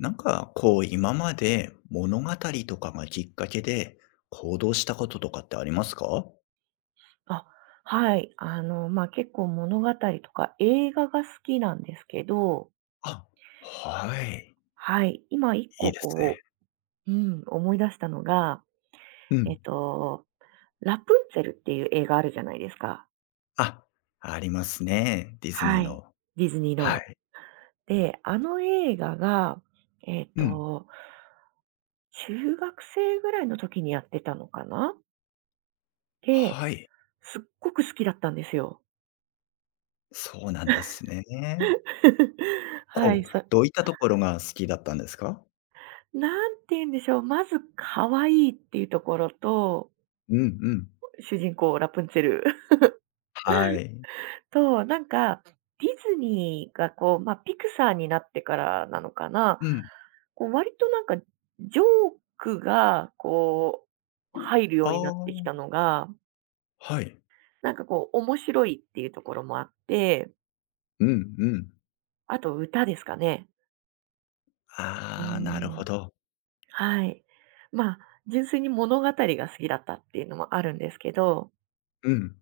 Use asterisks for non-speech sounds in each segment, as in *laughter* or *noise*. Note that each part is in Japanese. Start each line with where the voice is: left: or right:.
left: なんか、こう、今まで物語とかがきっかけで行動したこととかってありますか？
right: あ、はい。まあ、結構物語とか映画が好きなんですけど、
left: あ、はい。
right: はい。今一
left: い
right: 個
left: いです
right: こ
left: ね。
right: う、うん、思い出したのが、
left: う
right: えっ
left: ん。
right: と、ラプンツェルっていう映画あるじゃないですか。
left: あ、ありますね。ディズニ
right: は
left: ー
right: い。
left: の。
right: ディズニー
left: は
right: の。
left: い。
right: で、あの映画が、えっ
left: うん。
right: と、中学生ぐらいの時にやってたのかな。で、
left: はい。
right: すっごく好きだったんですよ。
left: そうなんですね。
right: *laughs* はい。
left: こう、どういったところが好きだったんですか？
right: なんて言うんでしょう。まず可愛いっていうところと、
left: うんうん。
right: 主人公ラプンツェル *laughs*。
left: はい。
right: と、なんか、ディズニーがこう、まあ、ピクサーになってからなのかな、
left: うん。
right: こう割となんか、ジョークがこう、入るよ
left: あ
right: うになっ
left: あ、
right: てきたのが、
left: はい。
right: なんかこう面白いっていうところもあって、
left: うんうん。
right: あと歌ですかね。う
left: ああ、なる
right: ん。
left: ほど。
right: はい。まあ、純粋に物語が好きだったっていうのもあるんですけど、
left: うん。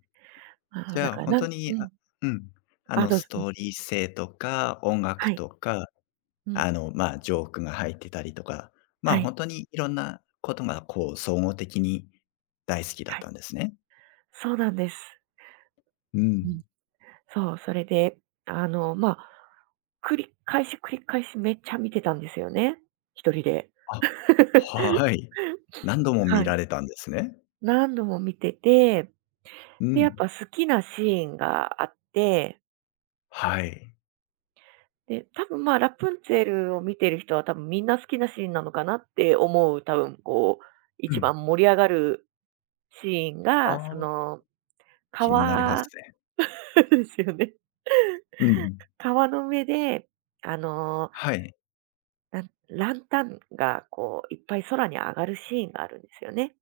left: じ
right: だ
left: ゃあ、
right: から
left: 本当
right: う
left: に、あ、
right: ん。
left: うん、あ
right: あ、
left: の、
right: どうぞ、
left: ス
right: うん、
left: トーリー性とか、音
right: は
left: 楽
right: い。
left: とか、
right: うん。
left: あの、まあ、ジョークが入ってたりとか、ま
right: は
left: あ、
right: い、
left: 本当にいろんなことが、こう、総合的に大好きだっ
right: は
left: た
right: い。
left: んですね。
right: そうなんです。
left: うん。
right: そう、それで、まあ、繰り返し繰り返しめっちゃ見てたんですよね、一人で。
left: あ、
right: *laughs*
left: はい。何度も見
right: はい。
left: られたんですね。
right: 何度も見てて、
left: う
right: で、やっ
left: ん。
right: ぱ好きなシーンがあって、
left: はい。
right: で、多分、まあ、ラプンツェルを見てる人は多分みんな好きなシーンなのかなって思う、多分こう、
left: う
right: 一
left: ん。
right: 番盛り上がるシーンが、そ
left: ああ、
right: の、
left: 気になります
right: 川
left: ね。
right: *laughs* ですよね。
left: うんうん。
right: 川の上で、あの
left: はい。
right: なんランタンがこういっぱい空に上がるシーンがあるんですよね。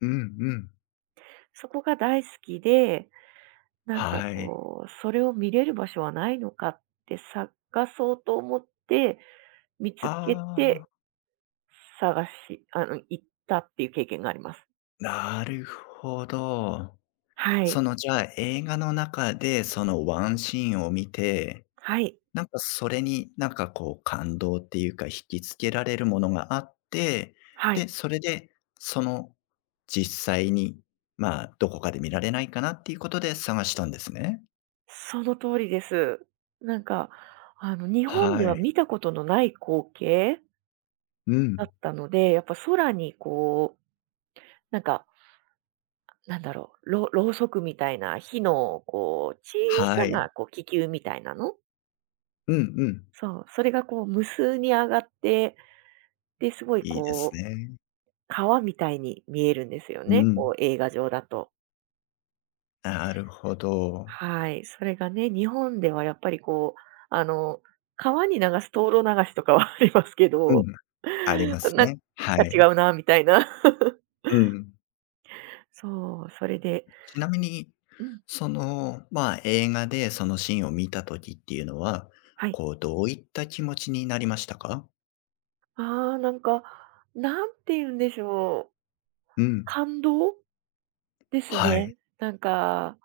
left: うんうん。
right: そこが大好きで、なんか
left: はい。
right: こう、それを見れる場所はないのかって探そうと思って、見つけ
left: ああ、
right: て探しあの、行ったっていう経験があります。
left: なるほど。
right: は
left: そ
right: い。
left: の、じゃあ、映画の中で、そのワンシーンを見て、
right: はい。
left: なんかそれに、なんかこう感動っていうか、引きつけられるものがあって、
right: はい。
left: で、それで、その、実際に、まあ、どこかで見られないかなっていうことで探したんですね。
right: その通りです。なんか、日本で
left: は
right: は
left: い。
right: 見たことのない光景
left: う
right: だっ
left: ん。
right: たので、やっぱ空にこう、なんかなんだろう、ろうそくみたいな火のこう小
left: は
right: さ
left: い。
right: なこう気球みたいなの？
left: うんうん。
right: そう、それがこう無数に上がって、で、すごい
left: いいです
right: こう
left: ね。
right: 川みたいに見えるんですよ
left: う
right: ね、
left: ん。
right: こう映画上だと。
left: なるほど。
right: はい、それがね、日本ではやっぱりこう、あの、川に流す灯籠流しとかは *laughs* ありますけ
left: うん、
right: ど、
left: ありま
right: *laughs*
left: す
right: なんか
left: ね。は
right: 違
left: い。
right: うなみたいな。*laughs*
left: うん。
right: そう、それで
left: ちなみに、
right: うん、
left: その、まあ、映画でそのシーンを見た時っていうのは、
right: はい。
left: こう、どういった気持ちになりましたか？
right: ああ、なんか、なんて言うんでしょう、
left: うん。
right: 感動？です
left: は
right: ね。
left: い。
right: なんか、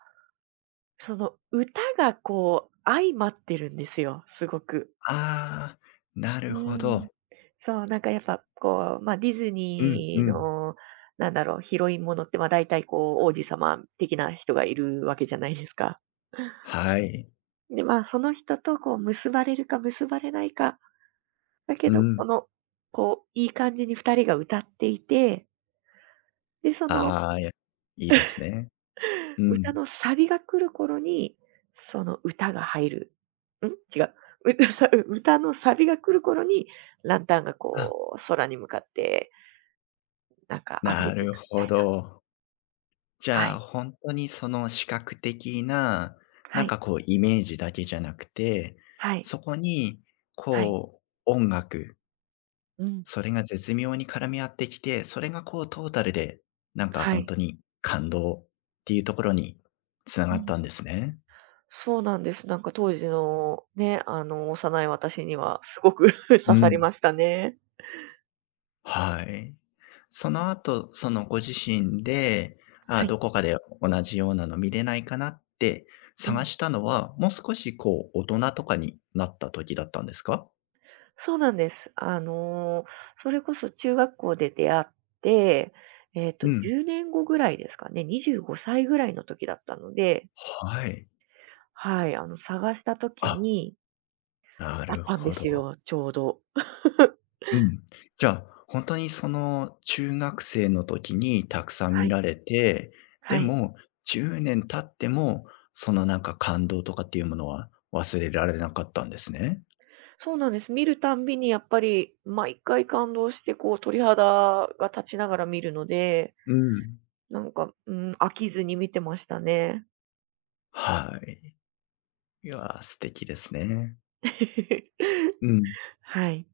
right: その歌がこう相まってるんですよ、すごく。
left: ああ、な
right: う
left: るほ
right: ん。
left: ど。
right: そう、なんかやっぱこう、ま、ディズ
left: うんう
right: ニー
left: ん。
right: の、なんだろう、ヒロインものって、ま、大体こう王子様的な人がいるわけじゃないですか。
left: はい。
right: で、ま、その人とこう結ばれるか結ばれないか、だけ
left: う
right: ど、そ
left: ん。
right: の、こういい感じに2人が歌っていて、で、その
left: ああ、や、いいですね。う
right: 歌
left: ん。
right: のサビが来る頃に、その歌が入る。ん？違う。*laughs* 歌のサビが来る頃に、ランタンが
left: あ、
right: こう空に向かって、なんか溢れ
left: な
right: てい
left: る
right: くみた
left: ほ
right: いな。
left: ど。じ
right: は
left: ゃ
right: い。
left: あ、本当にその視覚的な、な
right: は
left: ん
right: い。
left: かこうイメージだけじゃなくて、
right: はい。
left: そこに
right: はい。
left: こう音楽、
right: うん。
left: それが絶妙に絡み合ってきて、それがこうトータルで、なんか
right: は
left: ほん
right: い。
left: とに感動っていうところに繋
right: う
left: がっ
right: ん。
left: たんですね。
right: そうなんです。なんか当時のね、幼い私にはすごく *laughs* 刺
left: う
right: さり
left: ん。
right: ましたね。
left: はい。その後、そのご自身で、
right: は
left: あ、
right: い。
left: どこかで同じようなの見れないかなって
right: う
left: 探
right: ん。
left: したのは、もう少しこう大人とかになった時だったんですか？
right: そうなんです。それこそ中学校で出会って、
left: うん。
right: 10年後ぐらいですかね、25歳ぐらいの時だったので、
left: はい。
right: はい、探した時
left: あ、
right: に
left: な
right: あっ
left: る
right: たんで
left: ほ
right: す
left: ど。
right: よ、ちょうど。*laughs*
left: うん。じゃあ、本当にその中学生の時にたくさん
right: は
left: 見
right: い、
left: られて、で
right: はい。
left: も10年経っても、そのなんか感動とかっていうものは忘れられなかったんですね。
right: そうなんです。見るたんびにやっぱり毎回感動して、こう鳥肌が立ちながら見るので、
left: うん。
right: なんか、うん、飽きずに見てましたね。
left: はい。いや、素敵ですね。うん、
right: *laughs* はい。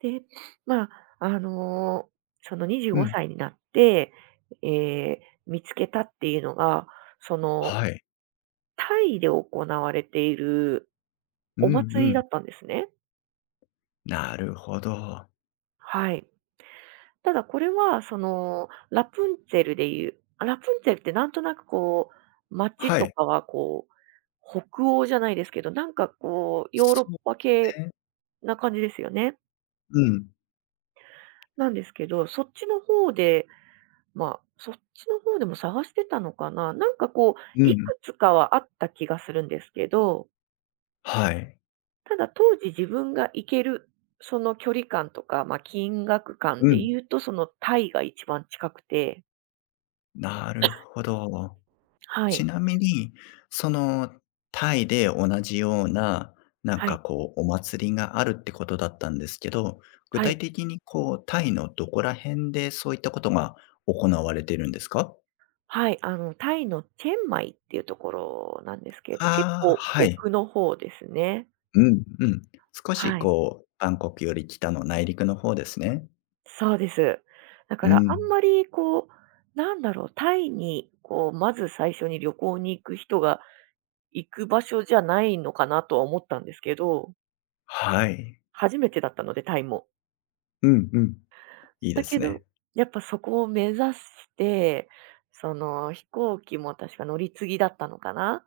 right: で、まあ、あの、その25
left: うん。
right: 歳になって、え見つけたっていうのが、その、
left: はい。
right: タイで行われている
left: う
right: お
left: ん
right: 祭
left: う
right: りだ
left: ん。
right: ったんですね。
left: なるほど。
right: はい。ただこれは、その、ラプンツェルでいうラプンツェルってなんとなくこう、街
left: は
right: と
left: い。
right: かはこう、北欧じゃないですけど、なんかこう、
left: そ
right: ヨーロッ
left: う
right: パ系
left: ね。
right: な感じですよね。
left: うん。
right: なんですけど、そっちの方でまあ、そっちの方でも探してたのかな。なんかこう、
left: う
right: い
left: ん。
right: くつかはあった気がするんですけど、
left: はい。
right: ただ当時自分が行ける、その距離感とか、まあ、金額
left: う
right: 感で
left: ん。
right: 言うと、そのタイが一番近くて、
left: なるほど。
right: は
left: ち
right: い、
left: なみに、そのタイで同じような、なん
right: は
left: か
right: い、
left: こうお祭りがあるってことだったんですけど、具
right: は
left: 体
right: い、
left: 的にこうタイのどこら辺でそういったことが行われてるんですか？
right: はい、タイのチェンマイっていうところなんですけど、結
left: ああ、
right: 構
left: はい。
right: 奥の方ですね。
left: うんうん。少し
right: はい、
left: こうバンコクより北の内陸の方ですね。
right: そうです。だか
left: う
right: らあん
left: ん。
right: まりこう、なんだろう、タイにこう、まず最初に旅行に行く人が行く場所じゃないのかなとは思ったんですけど、
left: はい。
right: 初めてだったので、タイも。
left: うんうん。いいで
right: だ
left: す
right: けど、
left: ね。
right: やっぱそこを目指して、その飛行機も確か乗り継ぎだったのかな。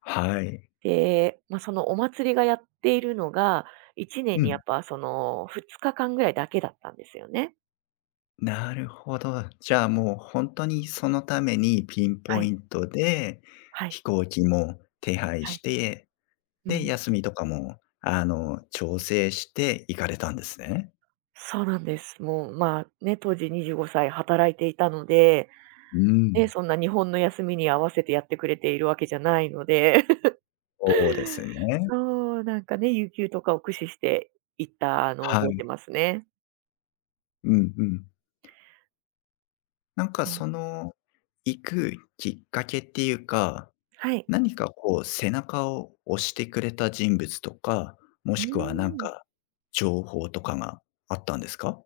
left: はい。
right: で、まあ、そのお祭りがやっているのが、1年
left: う
right: にやっ
left: ん。
right: ぱその2日間ぐらいだけだったんですよね。
left: なるほど。じゃあ、もう本当にそのためにピン
right: は
left: ポ
right: い、
left: イントで
right: はい、
left: 飛行機も手配
right: は
left: し
right: い。
left: て、
right: う
left: で、
right: ん。
left: 休みとかも、あの、調整して行かれたんですね。
right: そうなんです。もう、まあ、ね、当時25歳、働いていたので、
left: う
right: ね、
left: ん。
right: そんな日本の休みに合わせてやってくれているわけじゃないので。
left: そうですね。
right: そう、なんかね、有給とかを駆使して行ったのを
left: は
right: 覚え
left: い。
right: てますね。
left: うんうん。なんか
right: うん、
left: その、行くきっかけっていうか、
right: はい。
left: 何かこう背中を押してくれた人物とか、も
right: うー
left: しくはなん
right: ん。
left: か情報とかがあったんですか？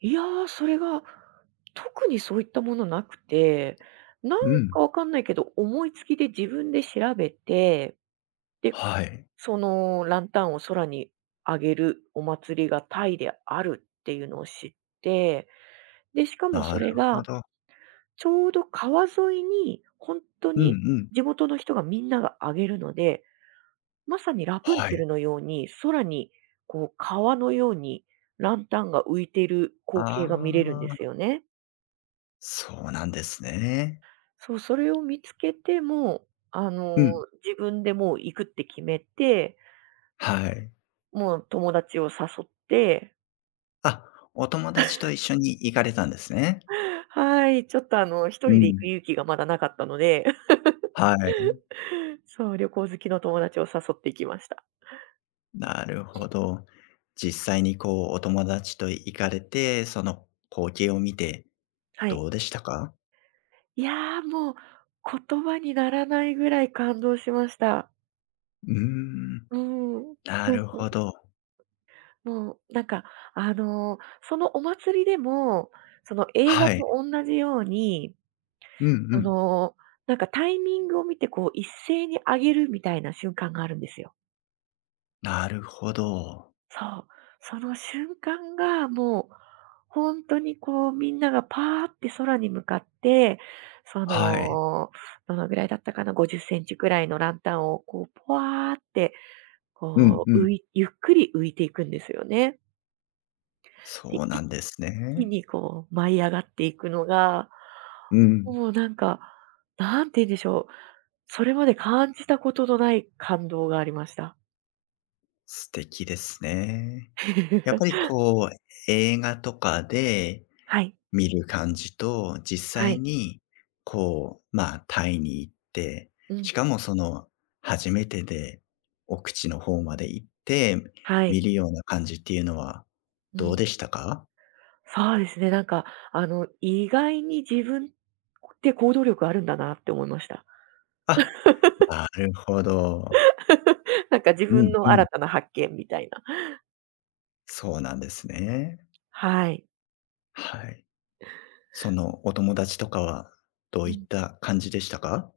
right: いやー、それが特にそういったものなくて、なん
left: う
right: か
left: ん。
right: わかんないけど、思いつきで自分で調べて、で、
left: はい。
right: そのランタンを空に上げるお祭りがタイであるっていうのを知って、で、しかもそ
left: なる
right: れ
left: ほ
right: が
left: ど。
right: ちょうど川沿いに本当
left: うんう
right: に
left: ん。
right: 地元の人がみんなが上げるので、まさにラプン
left: は
right: ツェ
left: い。
right: ルのように、空にこう川のようにランタンが浮いている光
left: あ
right: 景が見れるんです
left: あ、
right: よね。
left: そうなんですね。
right: そう、それを見つけて、もう、あ
left: う
right: の、
left: ん。
right: 自分でもう行くって決めて、
left: はい。
right: もう友達を誘って、
left: あ、お友達と一緒に行かれたんですね。
right: *laughs* はい、ちょっと一
left: う
right: 人で行く
left: ん。
right: 勇気がまだなかったので、
left: はい。
right: *laughs* そう、旅行好きの友達を誘って行きました。
left: なるほど。実際にこう、お友達と行かれて、その光景を見て
right: はい。
left: どうでしたか？
right: いやー、もう言葉にならないぐらい感動しました。
left: うーん、
right: うん。
left: なるほど。
right: もう、なんか、そのお祭りでも、その映画
left: はい。
right: と同じように、
left: うんう
right: そ
left: ん。
right: の、なんかタイミングを見て、こう、一斉に上げるみたいな瞬間があるんですよ。
left: なるほど。
right: そう。その瞬間がもう、本当にこう、みんながパーって空に向かって、そ
left: はい。
right: の、どのぐらいだったかな、50センチくらいのランタンをこう、ぽわーって、
left: うん
right: こ
left: う
right: う、
left: ん。
right: ゆっくり浮いていくんですよね。で、
left: そうな
right: 一
left: んです
right: 気
left: ね。
right: にこう舞い上がっていくのが、
left: うん。
right: もうなんか、なんて言うんでしょう、それまで感じたことのない感動がありました。
left: 素敵ですね。やっぱり
right: *laughs*
left: こう、映画とかで
right: はい、
left: 見る感じと、実
right: は
left: 際
right: い、
left: にこう、まあ、タイに行って、
right: う
left: し
right: ん、
left: かもその初めてで奥地の方まで行って、
right: は
left: 見
right: い、
left: るような感じっていうのは
right: う
left: どう
right: ん。
left: でしたか？
right: そうですね、なんか意外に自分って行動力あるんだなって思いました。
left: あ、なるほど。
right: *laughs* なんか自
left: う
right: 分
left: ん
right: の
left: う
right: 新
left: ん。
right: たな発見みたいな。
left: そうなんですね。
right: はい。
left: はい。そのお友達とかはど
right: う
left: ういっ
right: ん、
left: た感じでしたか？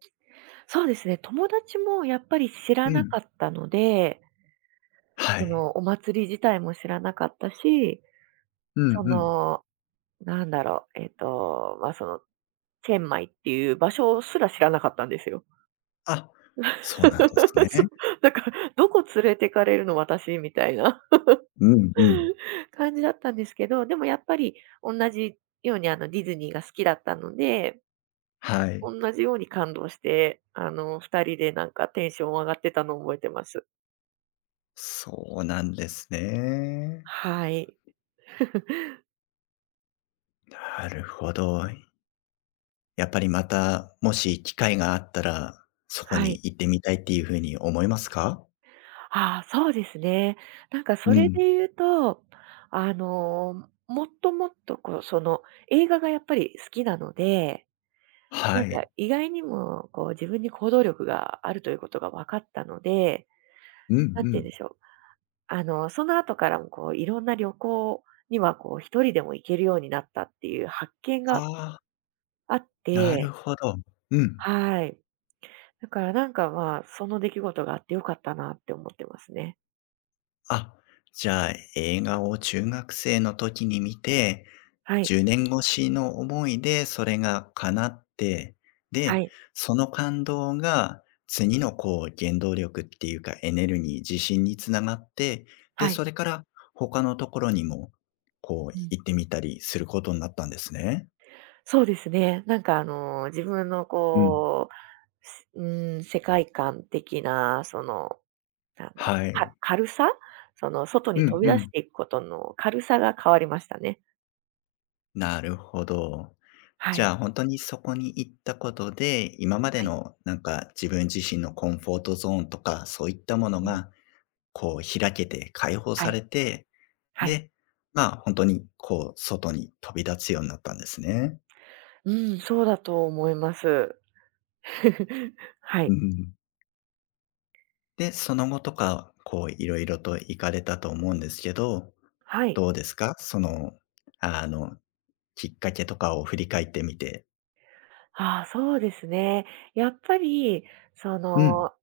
right: そうですね、友達もやっぱり知ら
left: う
right: な
left: ん。
right: かったので、
left: は
right: そ
left: い。
right: の、お祭り自体も知らなかったし、
left: うん
right: そ
left: うん。
right: の、なんだろう、まあ、その、チェンマイっていう場所すら知らなかったんですよ。
left: あ、そうなんです
right: *laughs*
left: ね。
right: そう、だから、どこ連れてかれるの私みたいな
left: うんうん。
right: *laughs* 感じだったんですけど、でもやっぱり同じように、ディズニーが好きだったので、
left: はい。
right: 同じように感動して、二人でなんかテンション上がってたのを覚えてます。
left: そうなんですね。
right: はい。*laughs*
left: なるほど。やっぱりまた、もし機会があったら、そこ
right: は
left: に
right: い。
left: 行ってみたいっていうふうに思いますか？
right: ああ、そうですね。なんかそ
left: う
right: れで
left: ん。
right: 言うと、もっともっとこう、その、映画がやっぱり好きなので、なん
left: は
right: か
left: い。
right: 意外にもこう自分に行動力があるということが分かったので、
left: うんう
right: なんて言うん
left: ん。
right: でしょう。その後からもこういろんな旅行にはこう一人でも行けるようになったっていう発見が
left: ああ、
right: あっ
left: なる
right: て、
left: ほど。うん。
right: はい。だからなんかまあ、その出来事があってよかったなって思ってますね。
left: あ、じゃあ映画を中学生の時に見て、
right: はい。
left: 10年越しの思いでそれが叶って、
right: は
left: で、
right: い。
left: その感動が次のこう原動力っていうかエネルギー、自信につながって、で、
right: はい。
left: それから他のところにもこう
right: うん、
left: 行ってみたりすることになったんですね。
right: そうですね。なんか自分の
left: うん。
right: こう、うん、世界観的な、その、なんだ、
left: は
right: か
left: い。
right: 軽さ？その外
left: う
right: に飛
left: ん
right: び
left: う
right: 出し
left: ん。
right: ていくことの軽さが変わりましたね。
left: なるほど。
right: は
left: じゃ
right: い。
left: あ本当にそこに行ったことで、今まで
right: はい。
left: のなんか自分自身のコンフォートゾーンとか、そういったもの
right: うん。
left: がこう開けて解放
right: は
left: さ
right: い。
left: れて、
right: はい。
left: で、まあ、本当にこう、外に飛び立つようになったんですね。
right: うん、そうだと思います。*laughs* は
left: う
right: い。
left: ん。で、その後とか、こういろいろと行かれたと思うんですけど、
right: はい。
left: どうですか？その、あの、きっかけとかを振り返ってみて。
right: ああ、そうですね。やっぱり、そ
left: うん。
right: の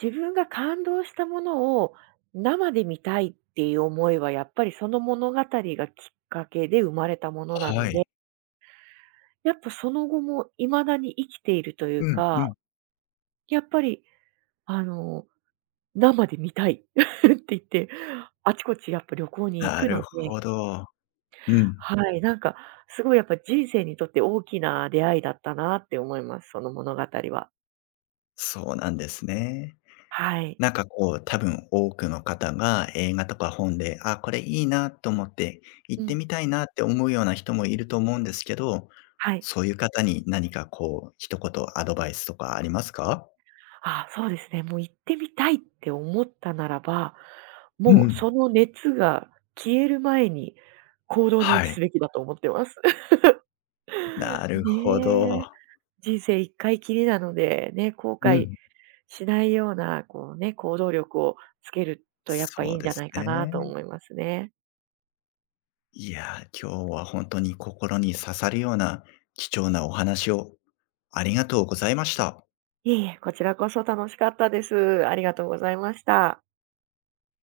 right: 自分が感動したものを生で見たいっていう思いは、やっぱりその物語がきっかけで生まれたものな
left: は
right: ので、
left: い。
right: やっぱその後も未だに生きているという
left: うん
right: か、
left: うん。
right: やっぱりあの、生で見たい *laughs* って言って、あちこちやっぱ旅行に行
left: な
right: く
left: る
right: ので、
left: ほど。うん。
right: はい、なんかすごいやっぱ人生にとって大きな出会いだったなって思います、その物語は。
left: そうなんですね。
right: はい。
left: なんかこう、多分多くの方が映画とか本で、あ、これいいなと思って、行
right: う
left: って
right: ん。
left: みたいなって思うような人もいると思うんですけど、
right: はい。
left: そういう方に何かこう、一言アドバイスとかありますか？
right: あ、そうですね。もう行ってみたいって思ったならば、
left: う
right: もう
left: ん。
right: その熱が消える前に行動に移
left: はい、
right: すべきだと思ってます。
left: な
right: *laughs*
left: るほど。
right: ねえ。人生一回きりなので、ね、後
left: う
right: 悔
left: ん。
right: しないような、こうね、行動力をつけるとやっぱい
left: そ
right: い
left: う
right: んじ
left: で
right: ゃ
left: す
right: ないかなと
left: ね。
right: 思いますね。
left: いや、今日は本当に心に刺さるような貴重なお話をありがとうございました。
right: いえいえ、こちらこそ楽しかったです。ありがとうございました。